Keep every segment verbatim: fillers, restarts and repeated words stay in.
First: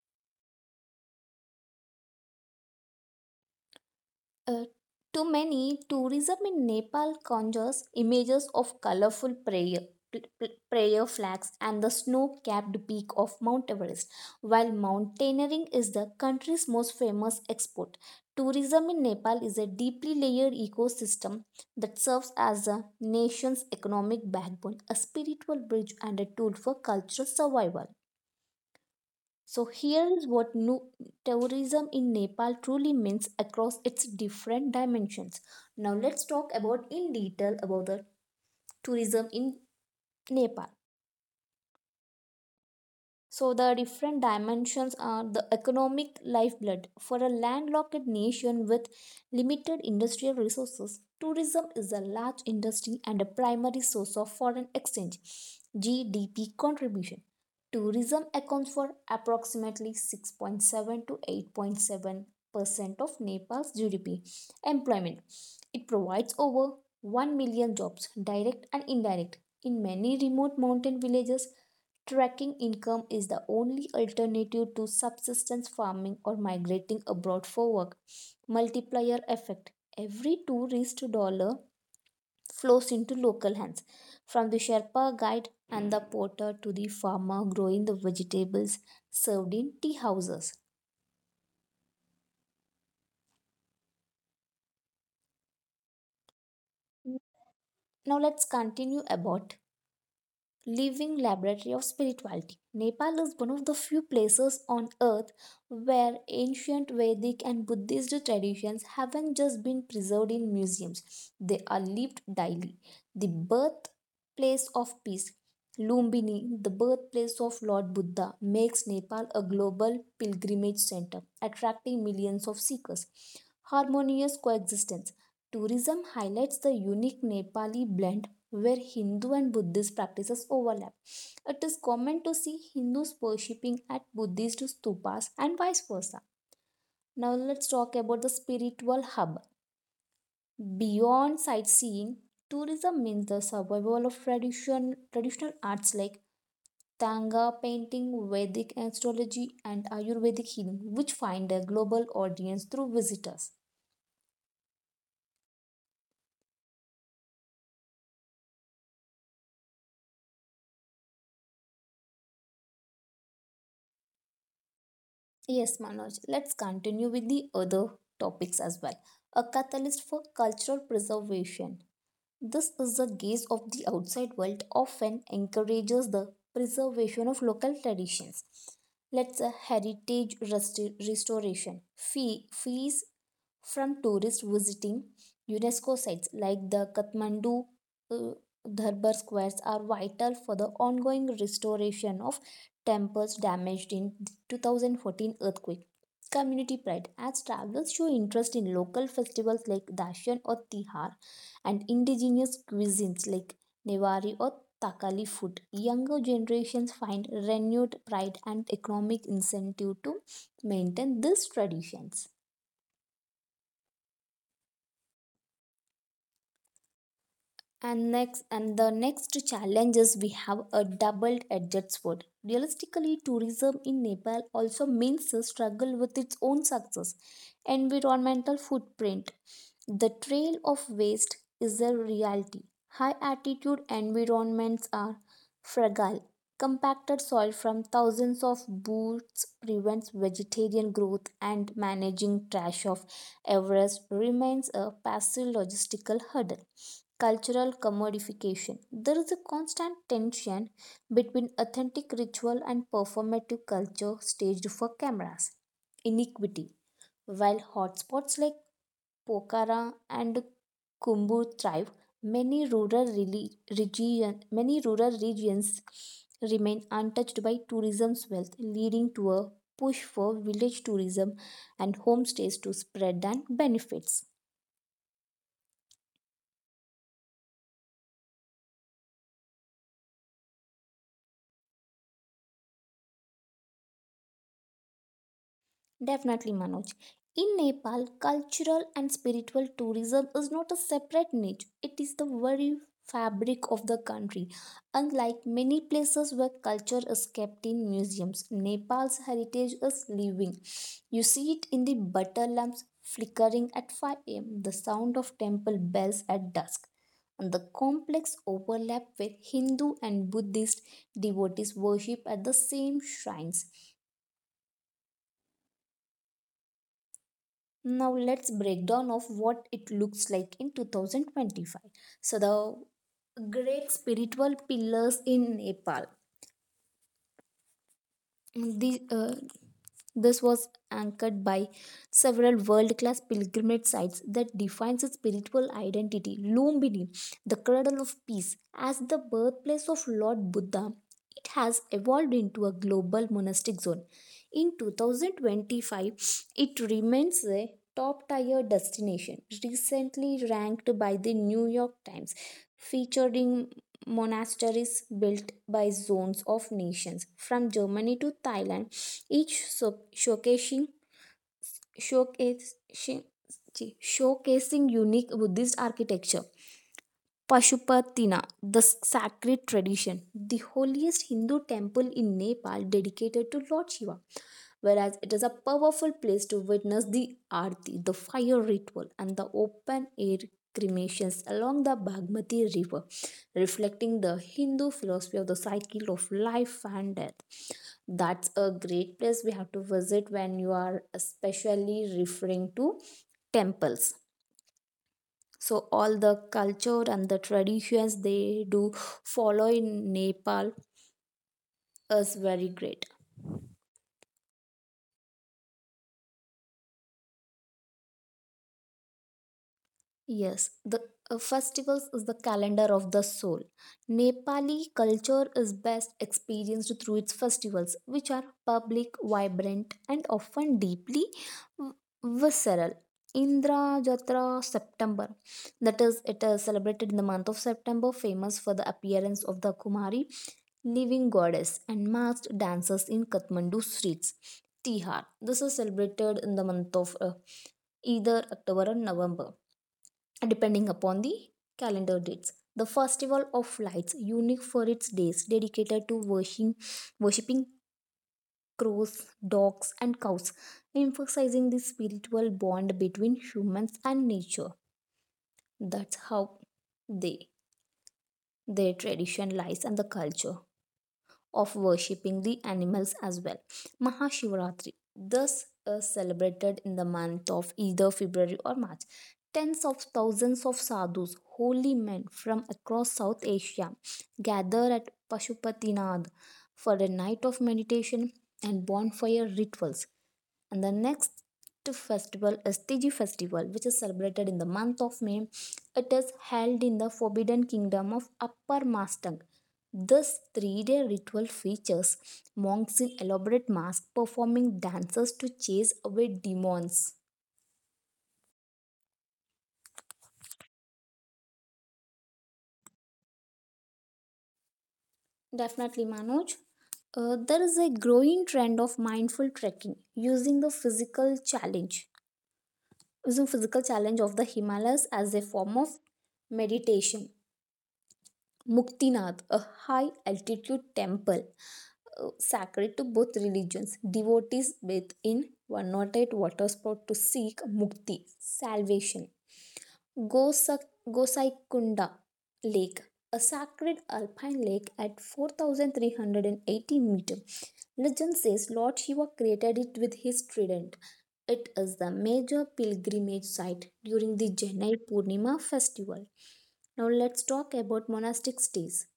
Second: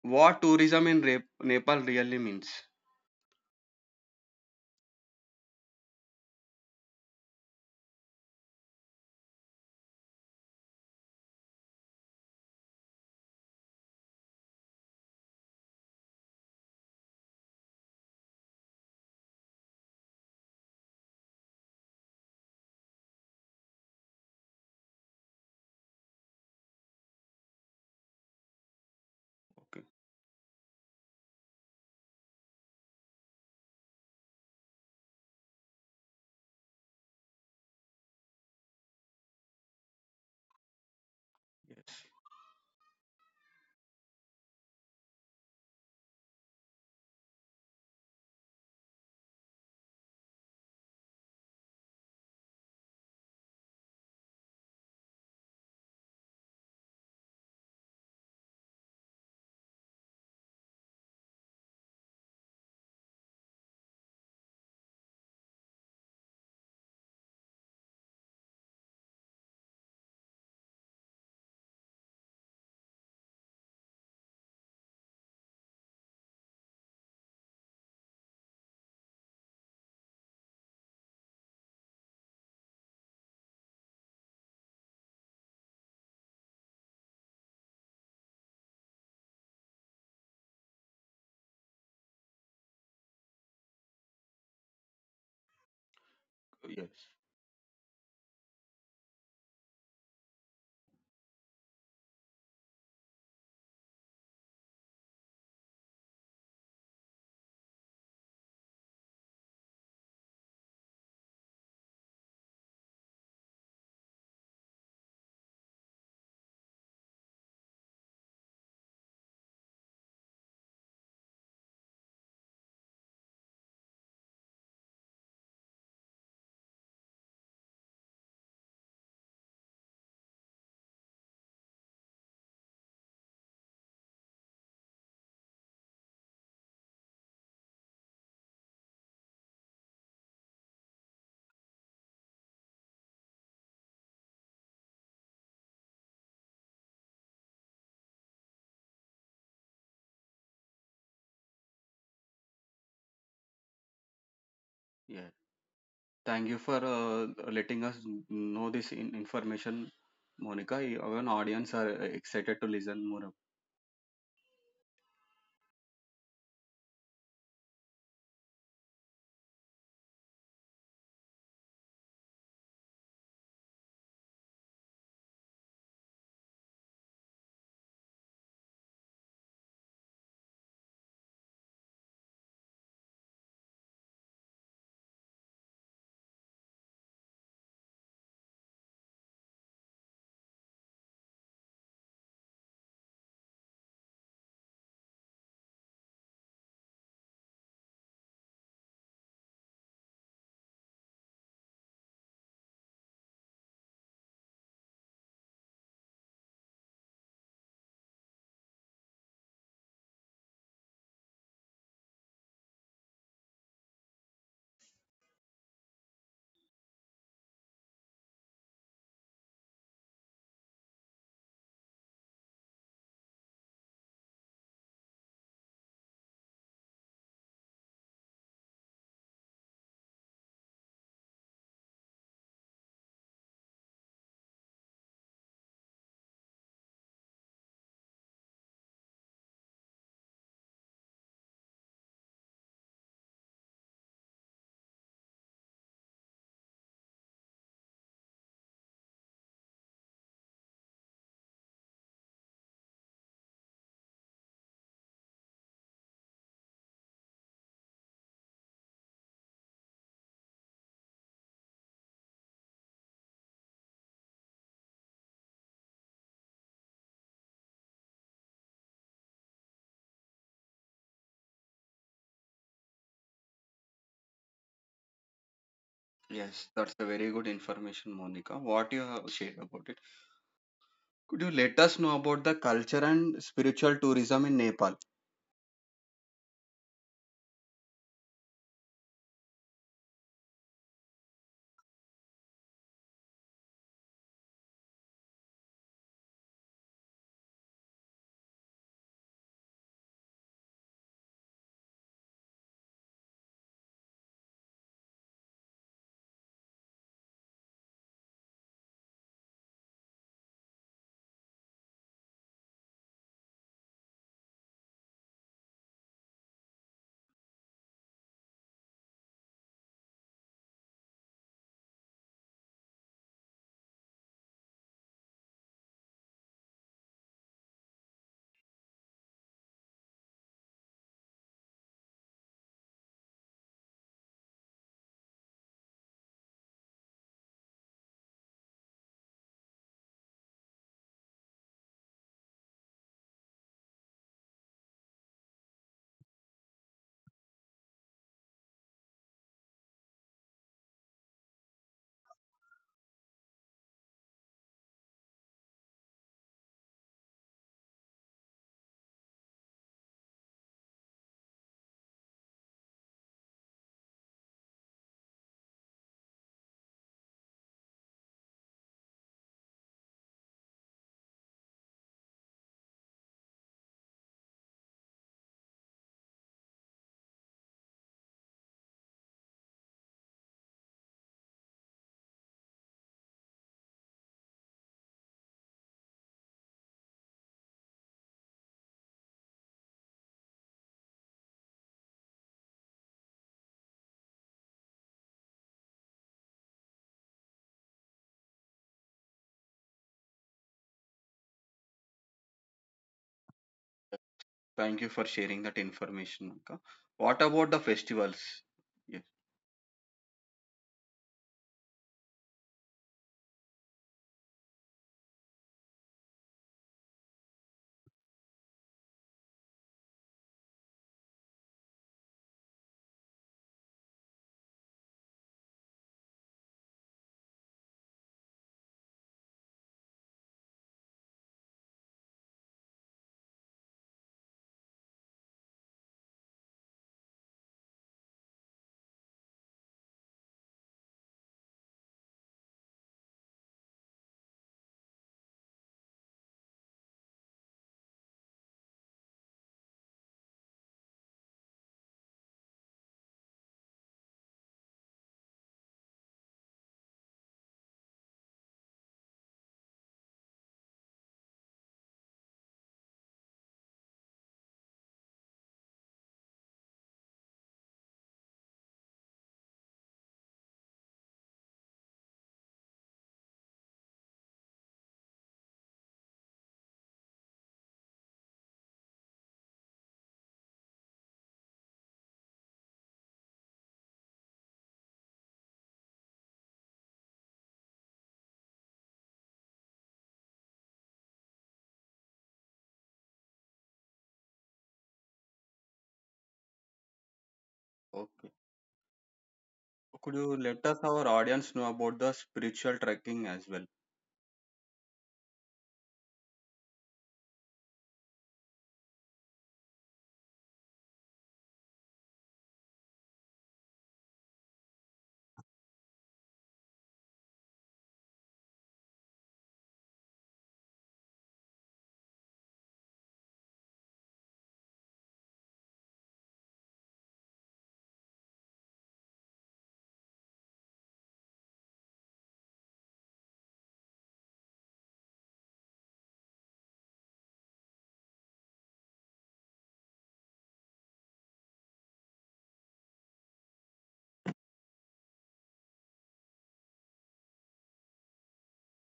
What tourism in Re- Nepal really means? Uh, to many, tourism in Nepal conjures images of colorful prayer, pl- pl- prayer flags and the snow capped peak of Mount Everest. While mountaineering is the country's most famous export, tourism in Nepal is a deeply layered ecosystem that serves as a nation's economic backbone, a spiritual bridge, and a tool for cultural survival. So Okay. here is what nu- tourism in Nepal truly means across its different dimensions. Now let's talk about in detail about the tourism in Nepal. Yes. So the different dimensions are the economic lifeblood for a landlocked nation with limited industrial resources. Tourism is a large industry and a primary source of foreign exchange G D P contribution. Tourism accounts for approximately six point seven to eight point seven percent of Nepal's G D P. Employment, it provides over one million jobs, direct and indirect, in many remote mountain villages. Tracking income is the only alternative to subsistence farming or migrating abroad for work. Multiplier effect. Every tourist dollar flows into local hands, from the Sherpa guide and the porter to the farmer growing the vegetables served in tea houses. Yes. Now let's continue about living laboratory of spirituality. Nepal is one of the few places on earth where ancient Vedic and Buddhist traditions haven't just been preserved in museums, they are lived daily. The birthplace of peace, Lumbini, the birthplace of Lord Buddha, makes Nepal a global pilgrimage center, attracting millions of seekers. Harmonious coexistence. Tourism highlights the unique Nepali blend where Hindu and Buddhist practices overlap. It is common to see Hindus worshipping at Buddhist stupas and vice versa. Now let's talk about the spiritual hub. Beyond sightseeing, tourism means the survival of tradition, traditional arts like Tanga painting, Vedic astrology, and Ayurvedic healing, which find a global audience through visitors. Yeah. Thank you for uh, letting us know this in- information, Monica. Our audience are excited to listen more. Yes, Manoj, let's continue with the other topics as well. A catalyst for cultural preservation. This is the gaze of the outside world often encourages the preservation of local traditions. Let's say heritage resti- restoration. Fee- fees from tourists visiting UNESCO sites like the Kathmandu uh, Darbar squares are vital for the ongoing restoration of temples damaged in the two thousand fourteen earthquake. Community pride. As travelers show interest in local festivals like Dashan or Tihar, and indigenous cuisines like Nevari or Takali food. Younger generations find renewed pride and economic incentive to maintain these traditions. And next, and the next challenge is we have a double-edged sword. Realistically, tourism in Nepal also means a struggle with its own success, environmental footprint. The trail of waste is a reality. High altitude environments are fragile. Compacted soil from thousands of boots prevents vegetarian growth, and managing trash of Everest remains a passive logistical hurdle, cultural commodification. There is a constant tension between authentic ritual and performative culture staged for cameras. Iniquity. While hotspots like Pokhara and Kumbu thrive, many rural, reli- region, many rural regions remain untouched by tourism's wealth, leading to a push for village tourism and homestays to spread and benefits. Yes, that's a very good information, Monica, what you have shared about it. Could you let us know about the culture and spiritual tourism in Nepal? Definitely, Manoj. In Nepal, cultural and spiritual tourism is not a separate niche, it is the very fabric of the country. Unlike many places where culture is kept in museums, Nepal's heritage is living. You see it in the butter lamps flickering at five a m, the sound of temple bells at dusk, and the complex overlap where Hindu and Buddhist devotees worship at the same shrines. Now let's break down of what it looks like in twenty twenty-five. So the great spiritual pillars in Nepal. The, uh, this was anchored by several world class pilgrimage sites that defines its spiritual identity. Lumbini, the cradle of peace, as the birthplace of Lord Buddha, it has evolved into a global monastic zone. In two thousand twenty-five, it remains a top tier destination, recently ranked by the New York Times, featuring monasteries built by zones of nations from Germany to Thailand, each so- showcasing showcasing showcasing unique Buddhist architecture. Pashupatina, the sacred tradition, the holiest Hindu temple in Nepal dedicated to Lord Shiva. Whereas it is a powerful place to witness the Aarti, the fire ritual, and the open air cremations along the Bagmati River, reflecting the Hindu philosophy of the cycle of life and death. That's a great place we have to visit when you are especially referring to temples, so all the culture and the traditions they do follow in Nepal is very great. Thank you for sharing that information, Monica. What about the festivals? Yes, Yes, the uh, festivals is the calendar of the soul. Nepali culture is best experienced through its festivals, which are public, vibrant, and often deeply v- visceral. Indra Jatra, September. That is, it is celebrated in the month of September, famous for the appearance of the Kumari, living goddess, and masked dancers in Kathmandu streets. Tihar. This is celebrated in the month of uh, either October or November, depending upon the calendar dates. The Festival of Lights, unique for its days, dedicated to worshiping, worshiping crows, dogs, and cows, emphasizing the spiritual bond between humans and nature. That's how they, their tradition lies and the culture of worshipping the animals as well. Mahashivaratri, thus is celebrated in the month of either February or March. Tens of thousands of sadhus, holy men from across South Asia, gather at Pashupatinad for a night of meditation and bonfire rituals. And the next festival is Tiji festival, which is celebrated in the month of May. It is held in the forbidden kingdom of Upper Mastang. This three-day ritual features monks in elaborate masks performing dances to chase away demons. okay. Could you let us, our audience, know about the spiritual trekking as well? Definitely, Manoj. Uh, there is a growing trend of mindful trekking using the physical challenge, using physical challenge of the Himalayas as a form of meditation. Muktinath, a high altitude temple uh, sacred to both religions. Devotees bathe in one hundred eight water spout to seek mukti, salvation. Gosak, Gosaikunda Lake, a sacred alpine lake at four thousand three hundred eighty meters. Legend says Lord Shiva created it with his trident. It is the major pilgrimage site during the Janai Purnima festival. Now let's talk about monastic stays.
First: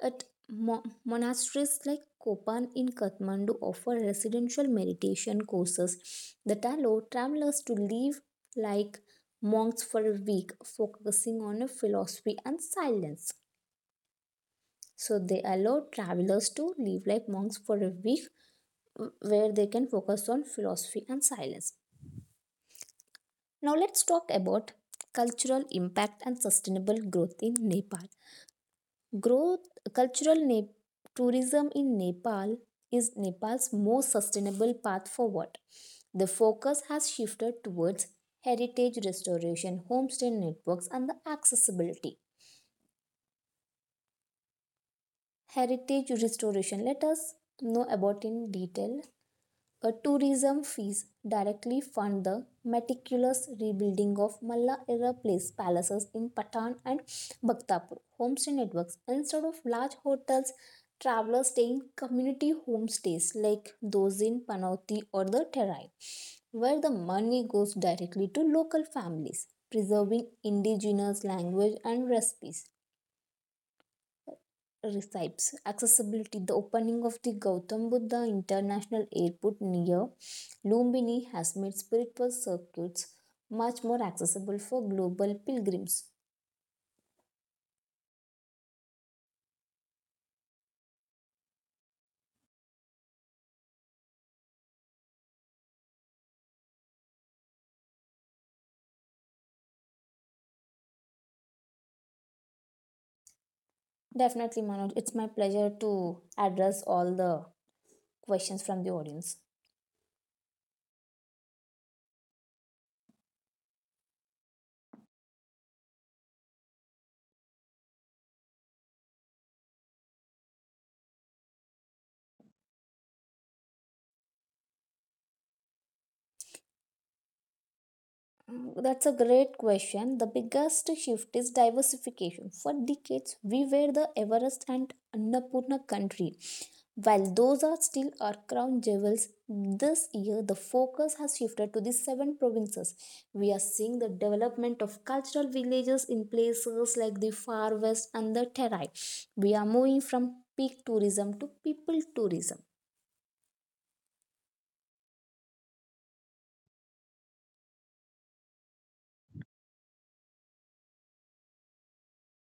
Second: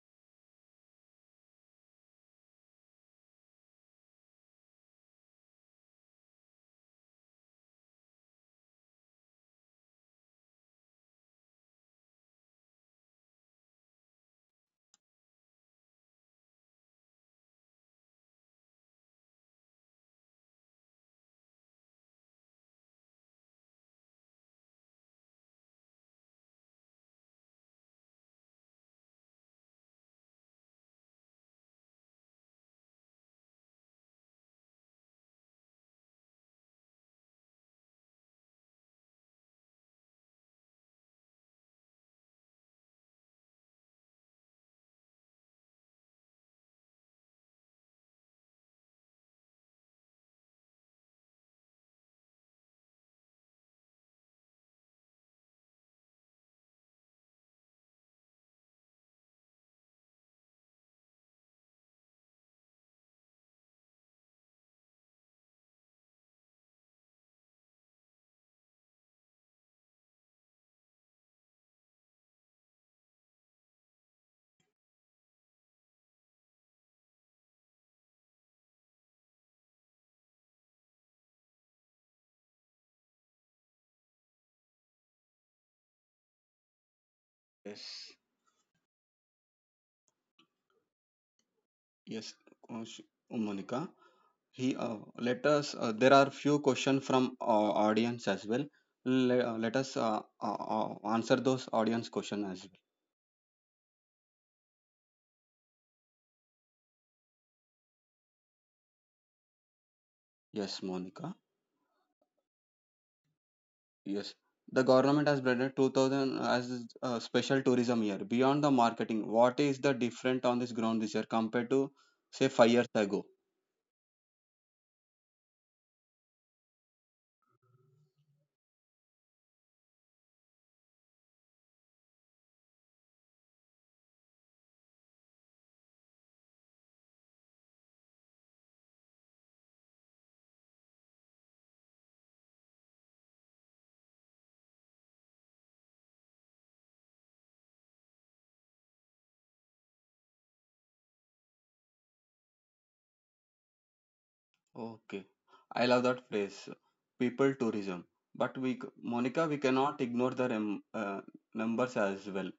At mo- monasteries like Kopan in Kathmandu offer residential meditation courses that allow travelers to live like monks for a week, focusing on a philosophy and silence. So they allow travelers to live like monks for a week, where they can focus on philosophy and silence. Now, let's talk about cultural impact and sustainable growth in Nepal. Growth, cultural ne- tourism in Nepal is Nepal's most sustainable path forward. The focus has shifted towards heritage restoration, homestay networks, and the accessibility. Heritage restoration, let us know about in detail. A tourism fees directly fund the meticulous rebuilding of Malla-era place palaces in Patan and Bhaktapur. Homestay networks. Instead of large hotels, travelers stay in community homestays like those in Panauti or the Terai, where the money goes directly to local families, preserving indigenous language and recipes recipes. Accessibility. The opening of the Gautam Buddha International Airport near Lumbini has made spiritual circuits much more accessible for global pilgrims. Yes, yes, uh, sh- uh, Monica. He uh, Let us. Uh, there are few questions from uh, audience as well. Let, let us uh, uh, uh, answer those audience question as well. Definitely, Manoj, it's my pleasure to address all the questions from the audience. Yes, Monica. Yes, the government has branded twenty hundred as a special tourism year. Beyond the marketing, what is the different on this ground this year compared to say five years ago? Mm, that's a great question. The biggest shift is diversification. For decades, we were the Everest and Annapurna country. While those are still our crown jewels, this year the focus has shifted to the seven provinces. We are seeing the development of cultural villages in places like the Far West and the Terai. We are moving from peak tourism to people tourism. Okay, I love that phrase, people tourism. But we, c- Monica, we cannot ignore the rem, uh, numbers as well.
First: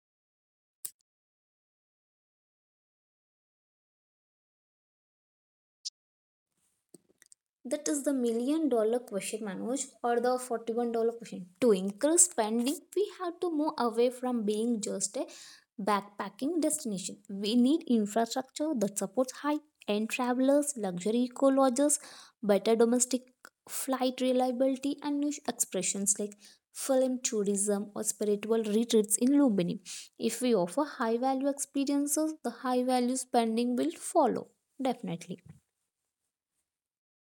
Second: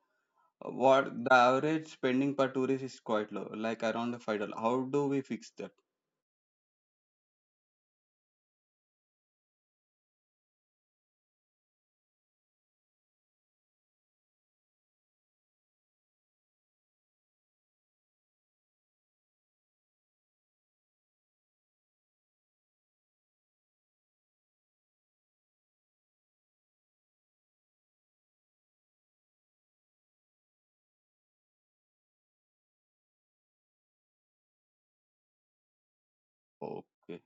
What the average spending per tourist is quite low, like around five dollars. How do we fix that? That is the million dollar question, Manoj, or the forty-one dollar question. To increase spending, we have to move away from being just a backpacking destination. We need infrastructure that supports high end travelers, luxury eco lodges, better domestic flight reliability, and niche expressions like film tourism or spiritual retreats in Lumbini. If we offer high value experiences, the high value spending will follow, definitely. Okay,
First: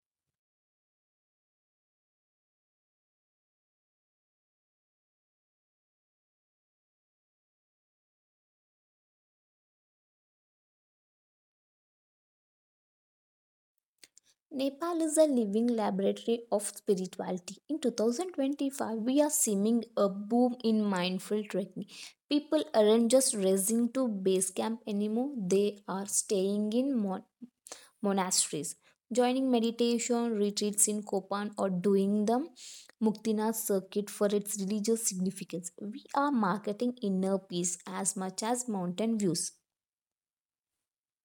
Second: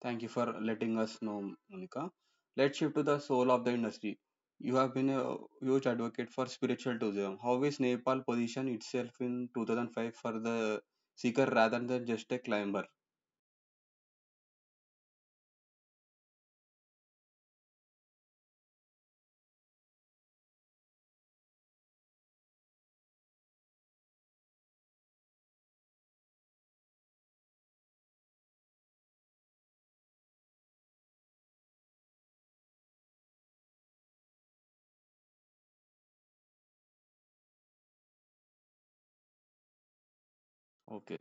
thank you for letting us know, Monica. Let's shift to the soul of the industry. You have been a huge advocate for spiritual tourism. How is Nepal position itself in twenty oh five for the seeker rather than just a climber? Nepal is a living laboratory of spirituality. In twenty twenty-five, we are seeing a boom in mindful trekking. People aren't just racing to base camp anymore, they are staying in mon- monasteries, joining meditation retreats in Kopan, or doing the Muktinath circuit for its religious significance. We are marketing inner peace as much as mountain views. Okay.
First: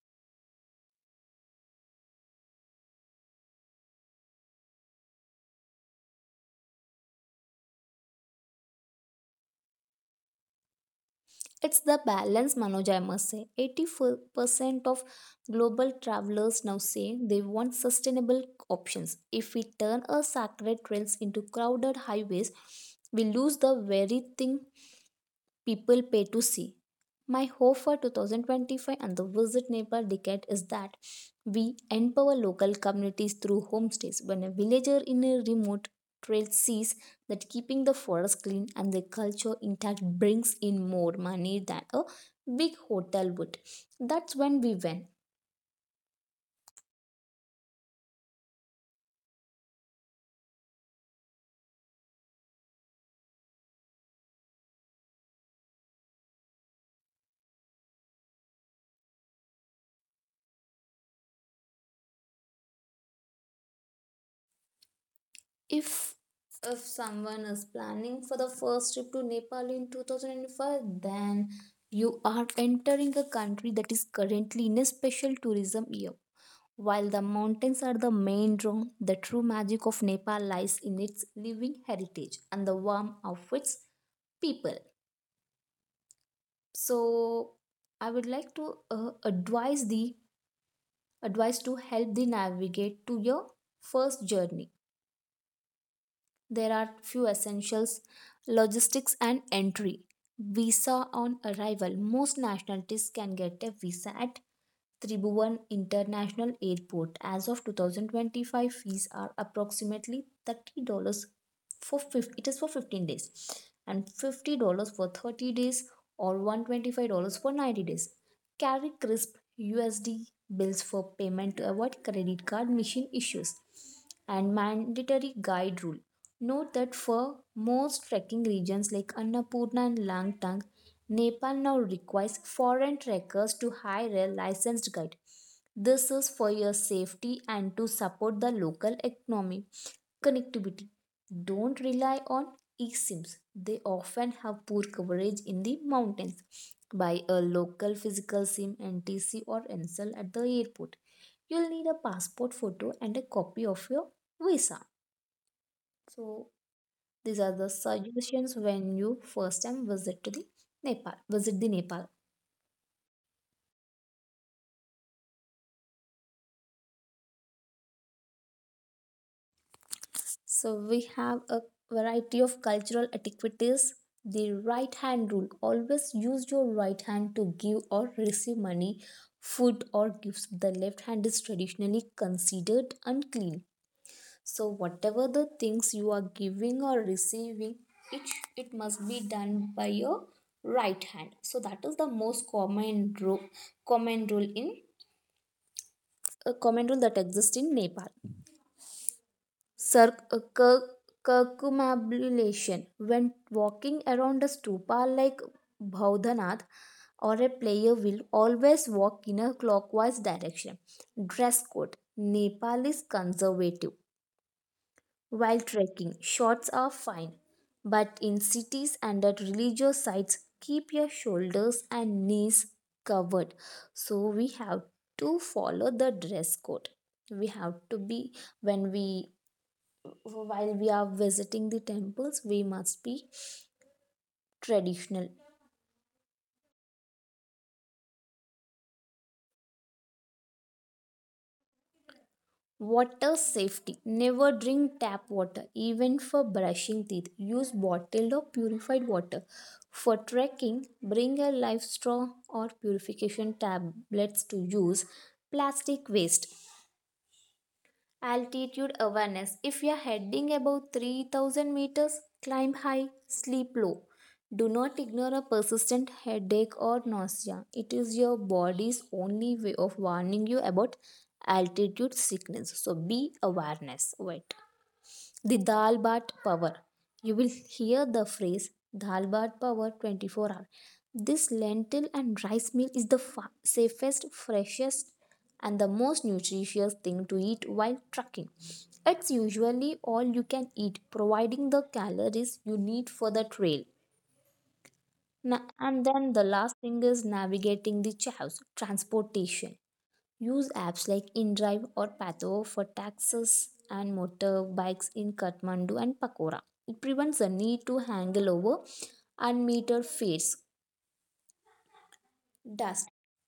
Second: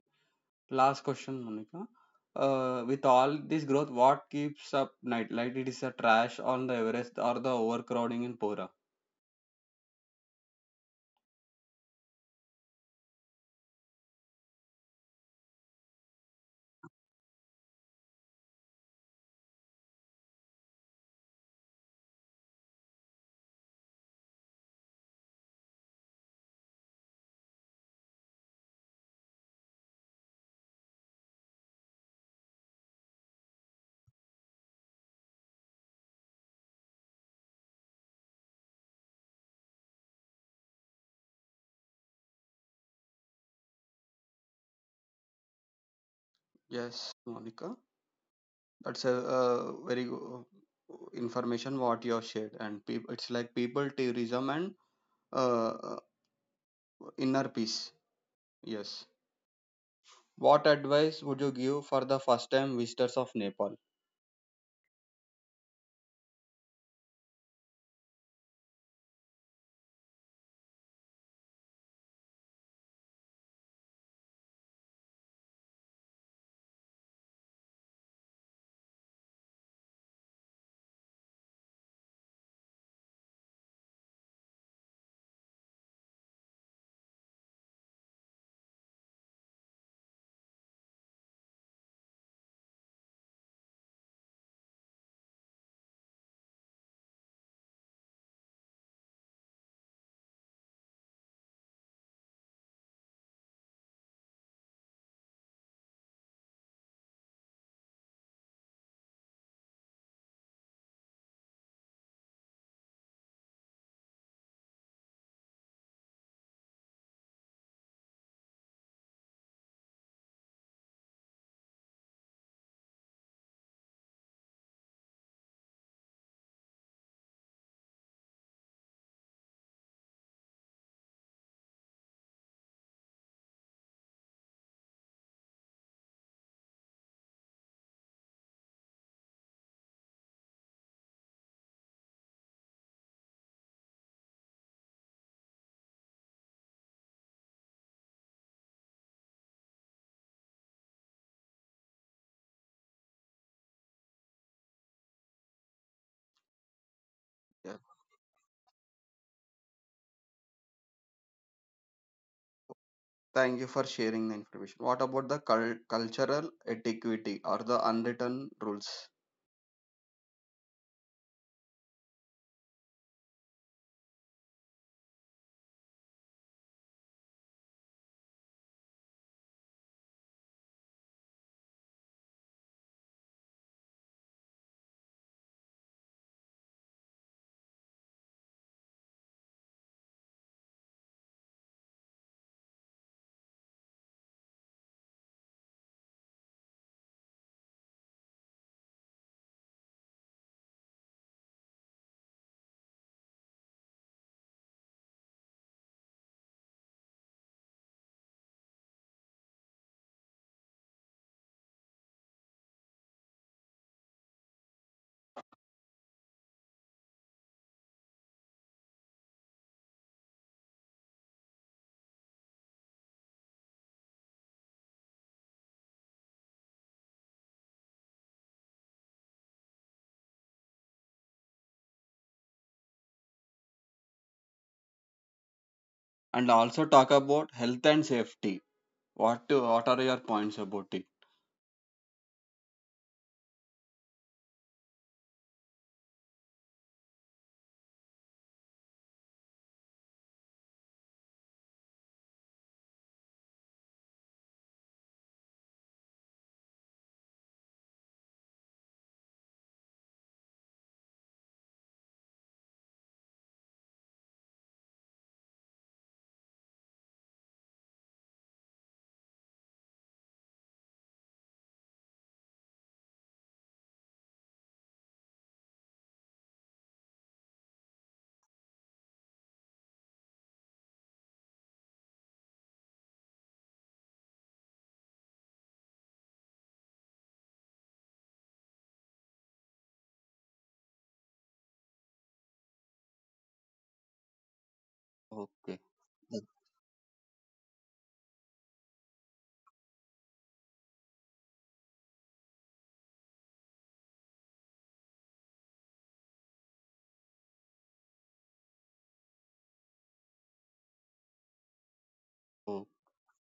Last question, Monica. Uh, with all this growth, what keeps up night? Like it is a trash on the Everest or the overcrowding in Pora? It's the balance, Manoj, I must say. eighty-four percent of global travelers now say they want sustainable options. If we turn our sacred trails into crowded highways, we lose the very thing people pay to see. My hope for two thousand twenty-five and the Visit Nepal decade is that we empower local communities through homestays. When a villager in a remote trail sees that keeping the forest clean and the culture intact brings in more money than a big hotel would, that's when we win. Yes, Monica. That's a uh, very good information what you have shared, and peop it's like people tourism and uh, uh, inner peace. Yes. What advice would you give for the first time visitors of Nepal? if if someone is planning for the first trip to Nepal in two thousand twenty-five, then you are entering a country that is currently in a special tourism year. While the mountains are the main draw, the true magic of Nepal lies in its living heritage and the warmth of its people. So, I would like to uh, advise the advise to help the navigate to your first journey. There are few essentials, logistics and entry. Visa on arrival. Most nationalities can get a visa at Tribhuvan International Airport. As of twenty twenty-five, fees are approximately thirty dollars for fifty, it is for fifteen days, and fifty dollars for thirty days, or one hundred twenty-five dollars for ninety days. Carry crisp U S D bills for payment to avoid credit card machine issues and mandatory guide rule. Note that for most trekking regions like Annapurna and Langtang, Nepal now requires foreign trekkers to hire a licensed guide. This is for your safety and to support the local economy. Connectivity. Don't rely on eSIMs. They often have poor coverage in the mountains. Buy a local physical SIM, N T C or N S L, at the airport. You'll need a passport photo and a copy of your visa. So these are the Yeah. suggestions when you first time visit to the Nepal. Visit the Nepal. Thank you for sharing the information. What about the cul- cultural etiquette or the unwritten rules? So we have a variety of cultural etiquettes. The right hand rule. Always use your right hand to give or receive money, food or gifts. The left hand is traditionally considered unclean. So whatever the things you are giving or receiving, it it must be done by your right hand. So that is the most common rule common rule in a common rule that exists in Nepal. Cir- uh, cir- Circumambulation. When walking around a stupa like Bhaudanath or a player, will always walk in a clockwise direction. Dress code. Nepal is conservative. While trekking, shorts are fine, but in cities and at religious sites, keep your shoulders and knees covered. So we have to follow the dress code. We have to be when we While we are visiting the temples, we must be traditional. And also talk about health and safety. What to, what are your points about it? Water safety. Never drink tap water, even for brushing teeth. Use bottled or purified water. For trekking, bring a life straw or purification tablets to use. Plastic waste. Altitude awareness. If you are heading above three thousand meters, climb high, sleep low. Do not ignore a persistent headache or nausea. It is your body's only way of warning you about altitude sickness. So be awareness. Wait. The Dal Bat Power. You will hear the phrase Dal Bat Power twenty-four hour. This lentil and rice meal is the fa- safest, freshest, and the most nutritious thing to eat while trucking. It's usually all you can eat, providing the calories you need for the trail. Na- Okay. And then that- the last thing is navigating the chaos, transportation. Use apps like InDrive or Patho for taxis and motorbikes in Kathmandu and Pakora. It prevents the need to haggle over unmetered fares. Oh, Dust.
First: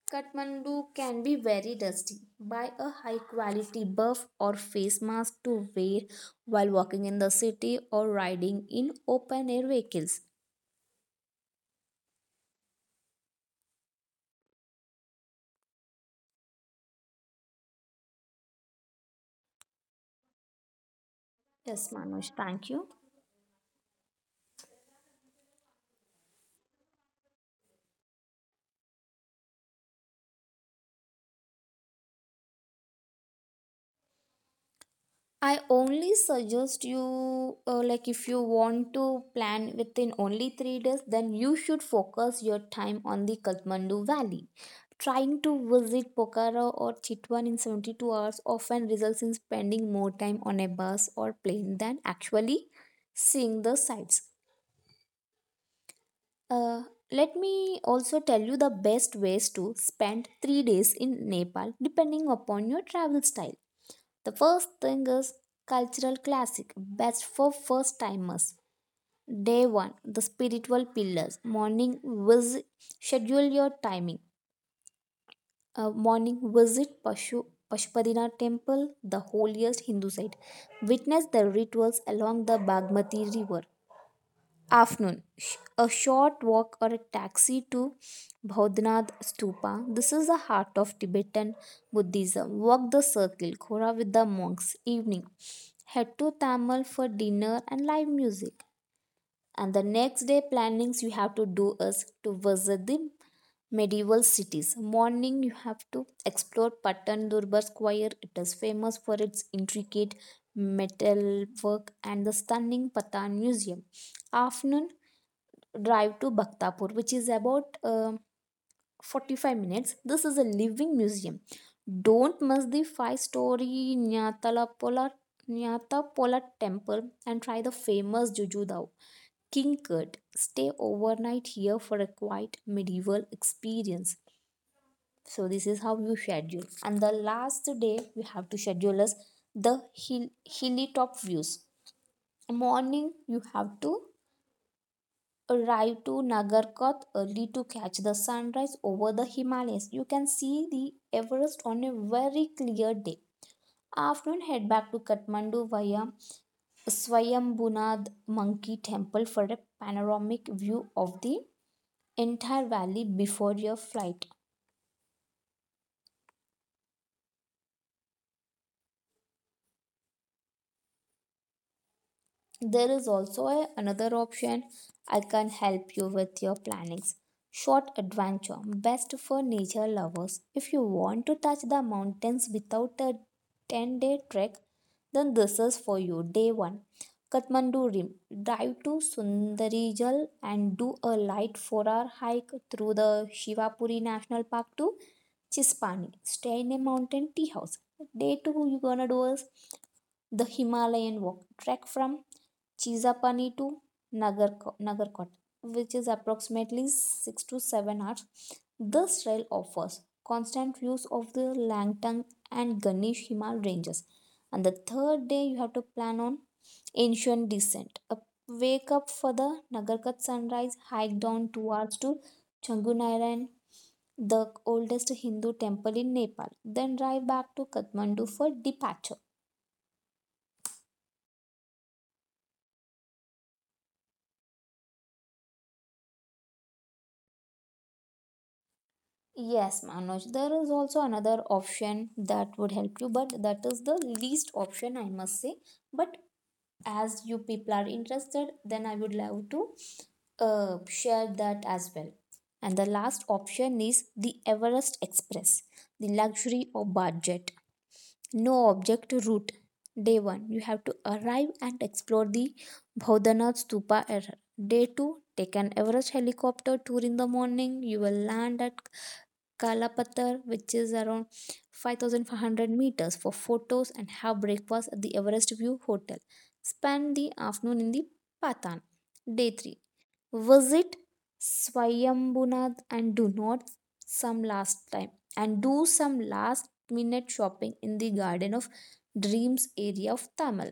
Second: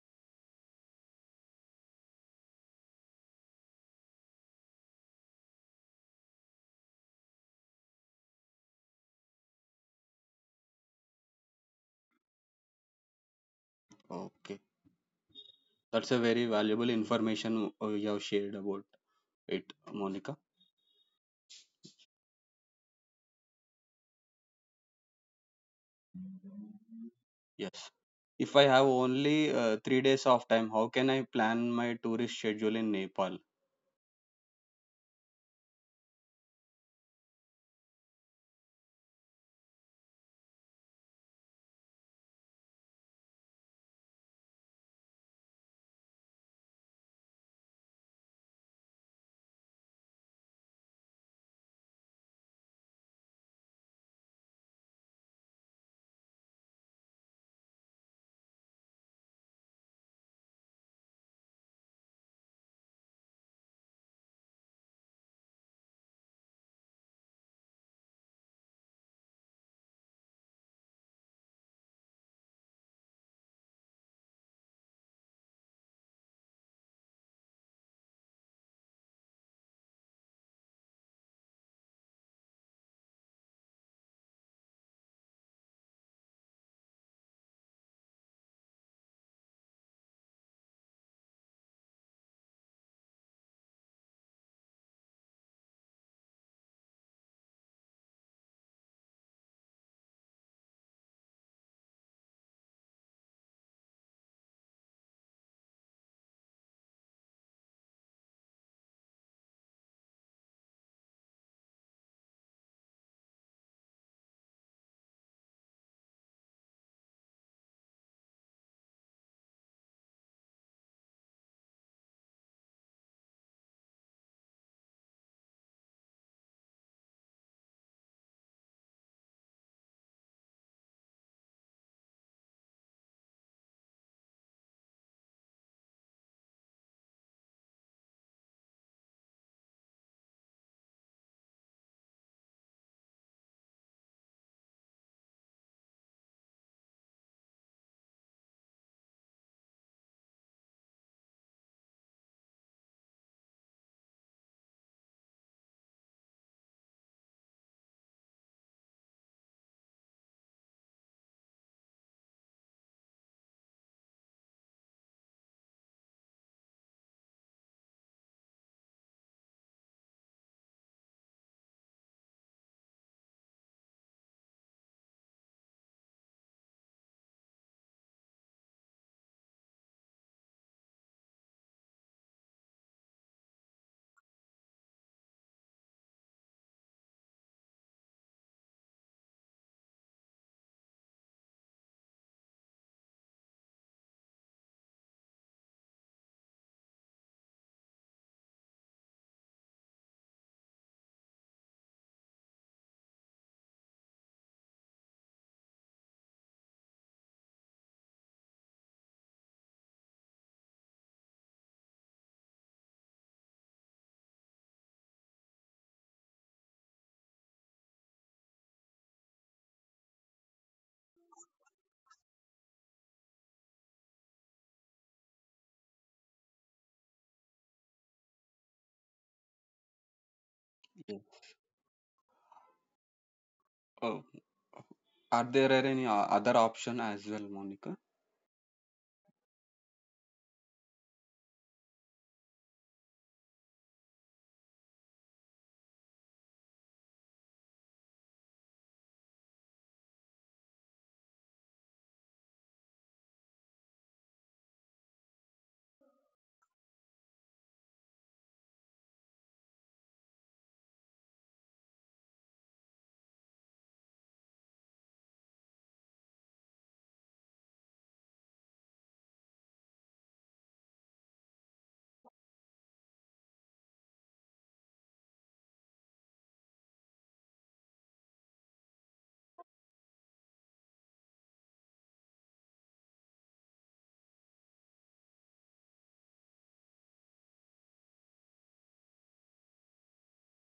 Kathmandu can be very dusty. Buy a high quality buff or face mask to wear while walking in the city or riding in open air vehicles. okay. That's a very valuable information uh, you have shared about it, Monica. Yes, Manoj, thank you. Yes. If I have only uh, three days of time, how can I plan my tourist schedule in Nepal? I only suggest you, uh, like, if you want to plan within only three days, then you should focus your time on the Kathmandu Valley. Trying to visit Pokhara or Chitwan in seventy-two hours often results in spending more time on a bus or plane than actually seeing the sights. Uh, Let me also tell you the best ways to spend three days in Nepal depending upon your travel style. The first thing is cultural classic, best for first timers. Day one, the spiritual pillars. Morning visit, schedule your timing. Uh, morning visit Pashu, Pashupadina temple, the holiest Hindu site. Witness the rituals along the Bagmati river. Afternoon. Sh- A short walk or a taxi to Bhaudnath Stupa. This is the heart of Tibetan Buddhism. Walk the circle, Khora, with the monks. Evening. Head to Tamil for dinner and live music. And the next day plannings you have to do is to visit the medieval cities. Morning, you have to explore Patan Durbar Square. It is famous for its intricate metalwork and the stunning Patan Museum. Afternoon, drive to Bhaktapur, which is about um forty-five minutes. This is a living museum. Don't miss the five story Nyatalapola, Nyatapola temple, and try the famous Jujudao King Kurt. Stay overnight here for a quiet medieval experience. So, this is how you schedule. And the last day we have to schedule is the hill, hilly top views. Morning, you have to arrived to Nagarkoth early to catch the sunrise over the Himalayas. You can see the Everest on a very clear day. Afternoon, head back to Kathmandu via Swayambunad Monkey Temple for a panoramic view of the entire valley before your flight. There is also a- another option. I can help you with your plannings. Short adventure, best for nature lovers. If you want to touch the mountains without a ten day trek, then this is for you. Day one, Kathmandu Rim. Drive to Sundarijal and do a light four hour hike through the Shivapuri National Park to Chispani. Stay in a mountain tea house. Day two, you're gonna do is the Himalayan walk. Trek from Chizapani to Nagarko- Nagarkot, which is approximately six to seven hours. This trail offers constant views of the Langtang and Ganesh Himal ranges. And the third day, you have to plan on ancient descent. Up- wake up for the Nagarkat sunrise, hike down towards hours to Changunairan, the oldest Hindu temple in Nepal, then drive back to Kathmandu for departure. Yeah. Oh, are there any o- other option as well, Monica? Yes, Manoj, there is also another option that would help you, but that is the least option, I must say. But as you people are interested, then I would love to uh, share that as well. And the last option is the Everest Express, the luxury or budget, no object route. Day one, you have to arrive and explore the Bhodanath Stupa. er- Day two, take an Everest helicopter tour in the morning. You will land at Kalapatar, which is around five thousand five hundred meters, for photos and have breakfast at the Everest View Hotel. Spend the afternoon in the Patan. Day three. Visit Swayambhunath, and do not some last time and do some last minute shopping in the Garden of Dreams area of Tamil.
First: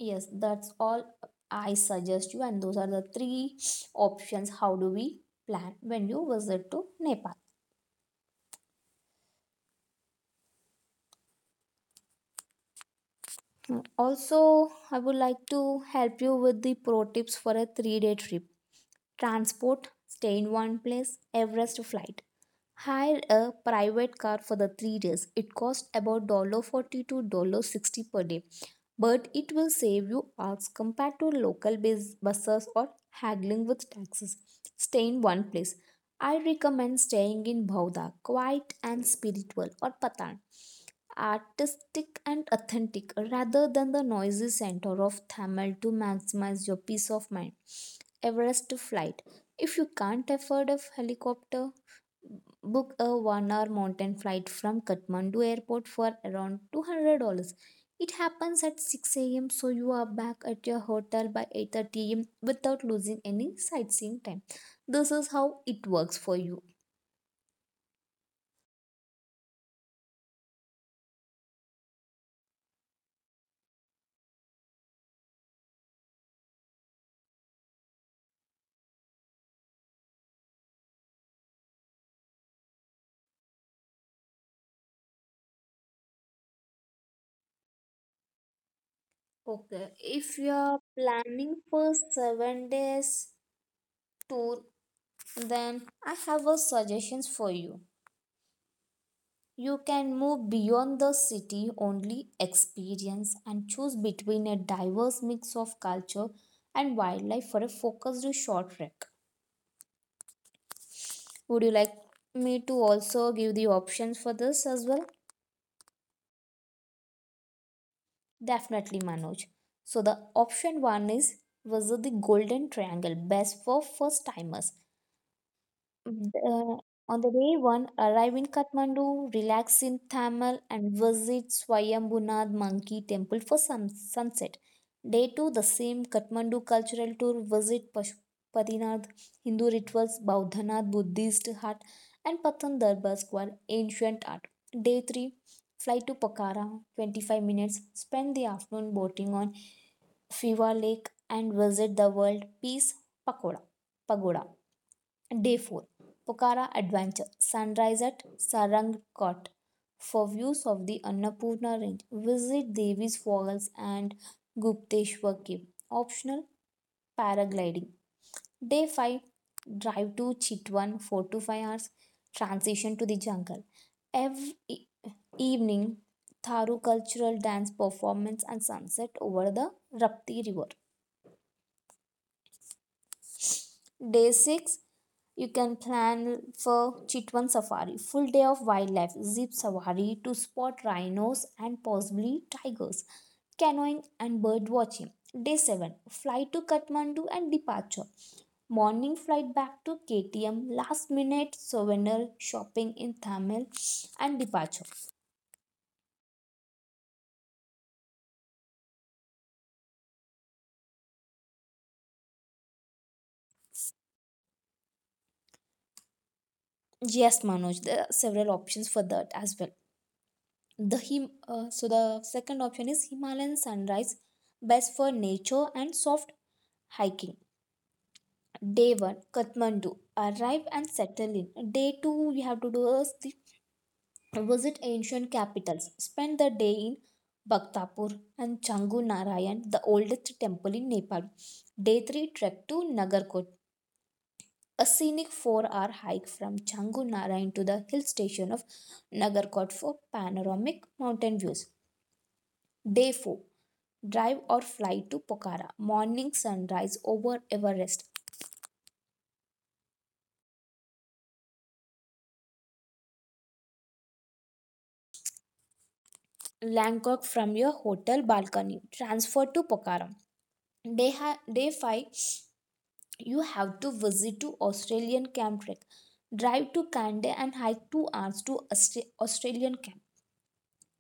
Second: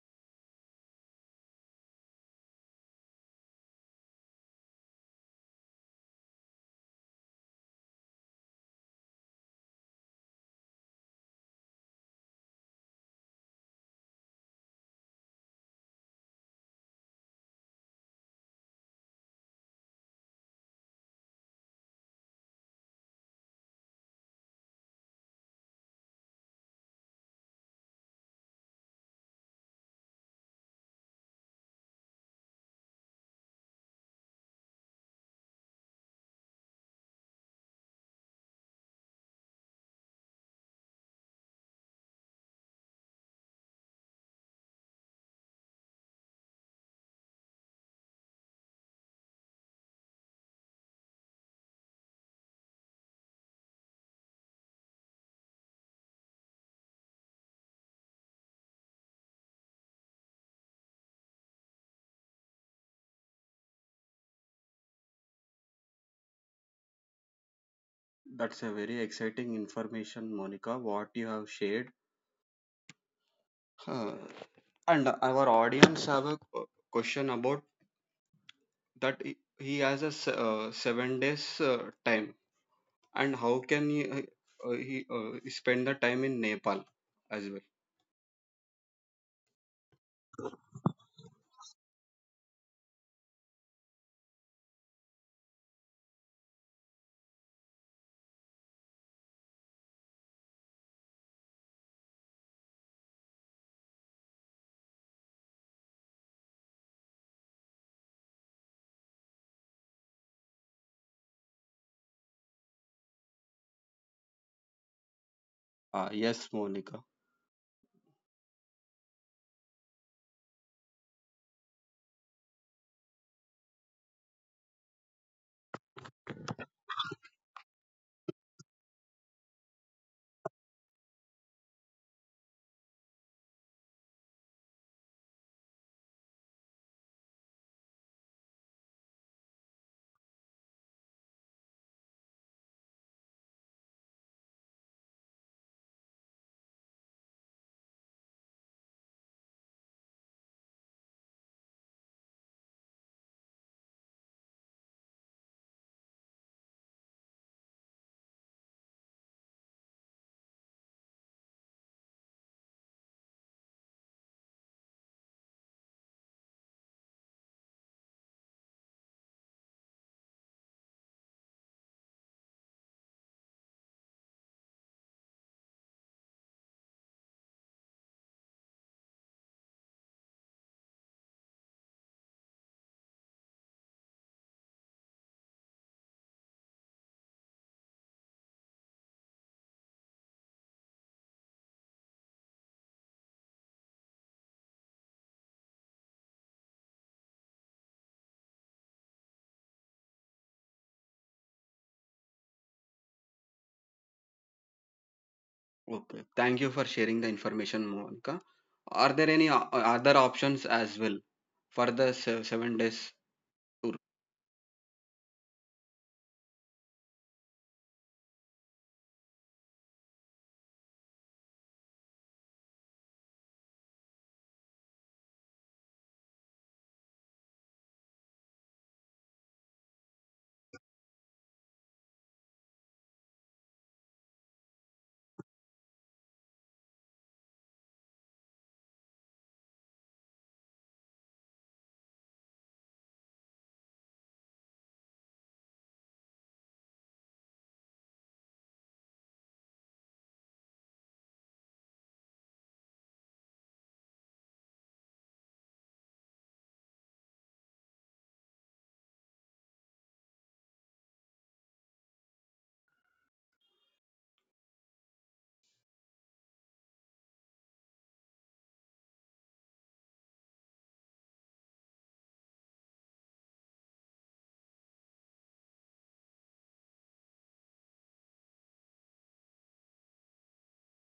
Yes, that's all I suggest you, and those are the three options how do we plan when you visit to Nepal. Also, I would like to help you with the pro tips for a three day trip: transport, stay in one place, Everest flight. Hire a private car for the three days. It costs about forty dollars to dollar sixty per day, but it will save you hours compared to local bus- buses or haggling with taxis. Stay in one place. I recommend staying in Bhavda, quiet and spiritual, or Patan, artistic and authentic, rather than the noisy center of Thamel, to maximize your peace of mind. Everest flight. If you can't afford a helicopter, book a one hour mountain flight from Kathmandu airport for around two hundred dollars. It happens at six a m, so you are back at your hotel by eight thirty a m without losing any sightseeing time. This is how it works for you. That's a very exciting information, Monica, what you have shared. Uh, and our audience have a q- question about that. He he has a s- uh, seven days uh, time, and how can he uh, uh, he uh, spend the time in Nepal as well? Okay, if you are planning for seven days tour, then I have a suggestions for you. You can move beyond the city only experience and choose between a diverse mix of culture and wildlife for a focused short trek. Would you like me to also give the options for this as well? Uh, yes, Monica. Definitely, Manoj. So the option one is visit the Golden Triangle, best for first timers. The- uh, on the day one, arrive in Kathmandu, relax in Thamel, and visit Swayambunad Monkey Temple for sun- sunset. Day two, the same Kathmandu cultural tour, visit Pashupatinath Hindu rituals, Baudhanath Buddhist hut, and Patan Darbar Square, ancient art. Day three, fly to Pokhara, twenty-five minutes, spend the afternoon boating on Fiwa Lake, and visit the World Peace Pakoda, Pagoda. Day four, Pokhara Adventure, Sunrise at Sarangkot. For views of the Annapurna range, visit Devi's Falls and Gupteshwar Cave. Optional paragliding. Day five, Drive to Chitwan, four to five hours. Transition to the jungle. Every e- Evening, Tharu cultural dance performance and sunset over the Rapti River. Day six, you can plan for Chitwan Safari, full day of wildlife, zip safari to spot rhinos and possibly tigers, canoeing and bird watching. Day seven, flight to Kathmandu and departure. Morning flight back to K T M, last minute souvenir shopping in Tamil and departure. Okay. Thank you for sharing the information, Monica. Are there any o- other options as well for the se- seven days tour? Yes, Manoj, there are several options for that as well. The him uh, so the second option is Himalayan sunrise, best for nature and soft hiking. Day one, Kathmandu, arrive and settle in. Day two, we have to do a sleep- visit ancient capitals, spend the day in bhaktapur and changu narayan, the oldest temple in nepal. Day three, trek to nagarkot, a scenic four hour hike from changu narayan to the hill station of nagarkot for panoramic mountain views. Day four, drive or fly to pokhara, morning sunrise over everest Langkok from your hotel balcony. Transfer to Pokhara. Day, ha- day five, you have to visit to Australian Camp Trek. Drive to Kande and hike two hours to Austra- Australian Camp.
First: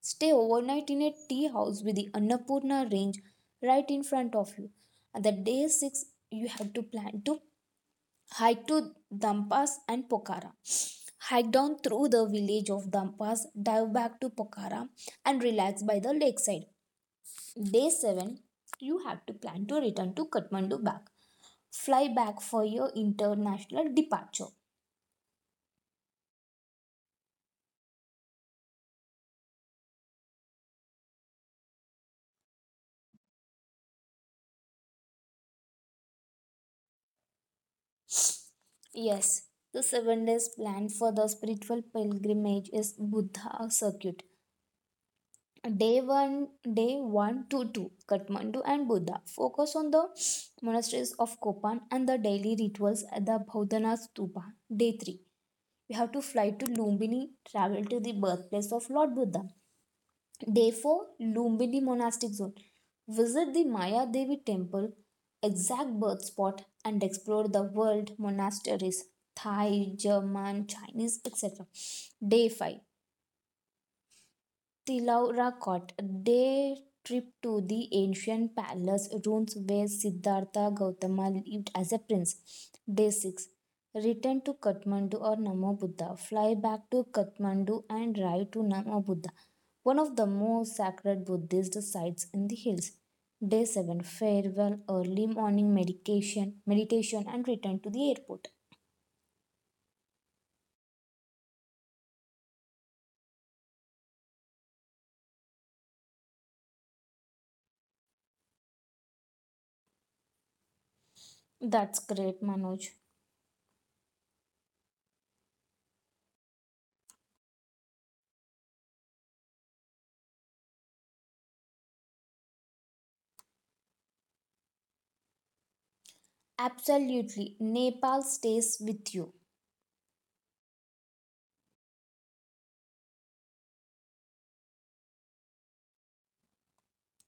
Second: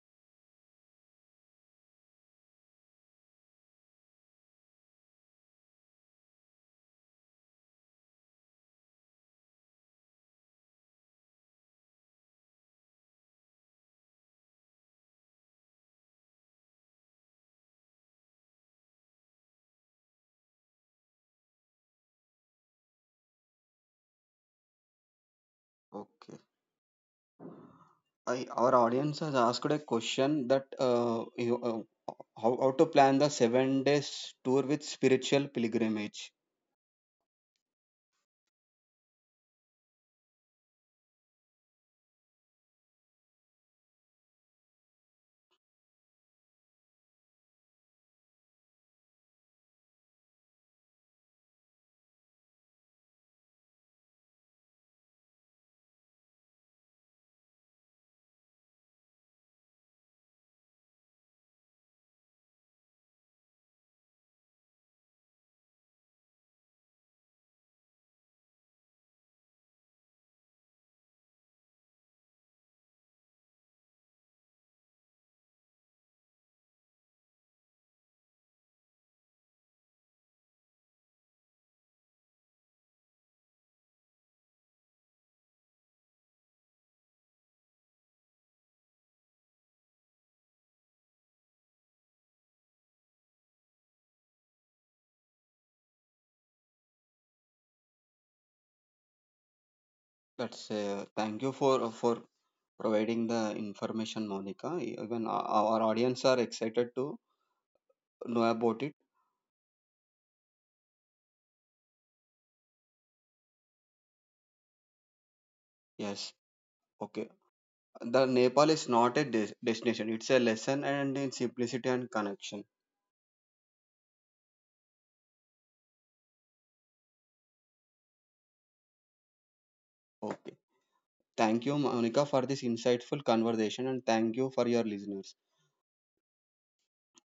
Stay overnight in a tea house with the Annapurna Range right in front of you. At the day six, you have to plan to hike to Dampas and Pokhara. Hike down through the village of Dampas, dive back to Pokhara, and relax by the lakeside. Day seven, you have to plan to return to Kathmandu back. Fly back for your international departure. Okay. I, our audience has asked a question that uh, you, uh, how, how to plan the seven days tour with spiritual pilgrimage. Yes, the seven days plan for the spiritual pilgrimage is Buddha circuit. Day one, day one to two, Kathmandu and Buddha. Focus on the monasteries of Kopan and the daily rituals at the Baudhana Stupa. Day three, we have to fly to Lumbini, travel to the birthplace of Lord Buddha. Therefore, Lumbini monastic zone. Visit the Maya Devi temple, exact birth spot, and explore the world monasteries: Thai, German, Chinese, et cetera. Day five, the Laura Cot, their trip to the ancient palace ruins where Siddhartha Gautama lived as a prince. Day six. Return to Kathmandu or Namo Buddha. Fly back to Kathmandu and ride to Namo Buddha, one of the most sacred Buddhist sites in the hills. Day seven. Farewell, early morning medication, meditation and return to the airport. That's uh, thank you for for providing the information, Monica. Even our, our audience are excited to know about it. That's great, Manoj. Yes. Okay. The Nepal is not a des- destination, it's a lesson and in simplicity and connection. Absolutely. Nepal stays with you. Okay. Thank you, Monica, for this insightful conversation, and thank you for your listeners.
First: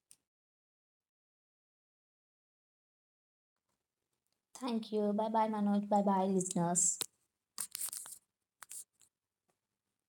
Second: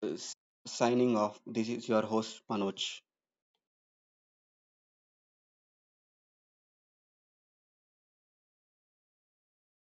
Uh, s- Signing off, this is your host, Manoj. Thank you. Bye bye, Manoj. Bye bye, listeners.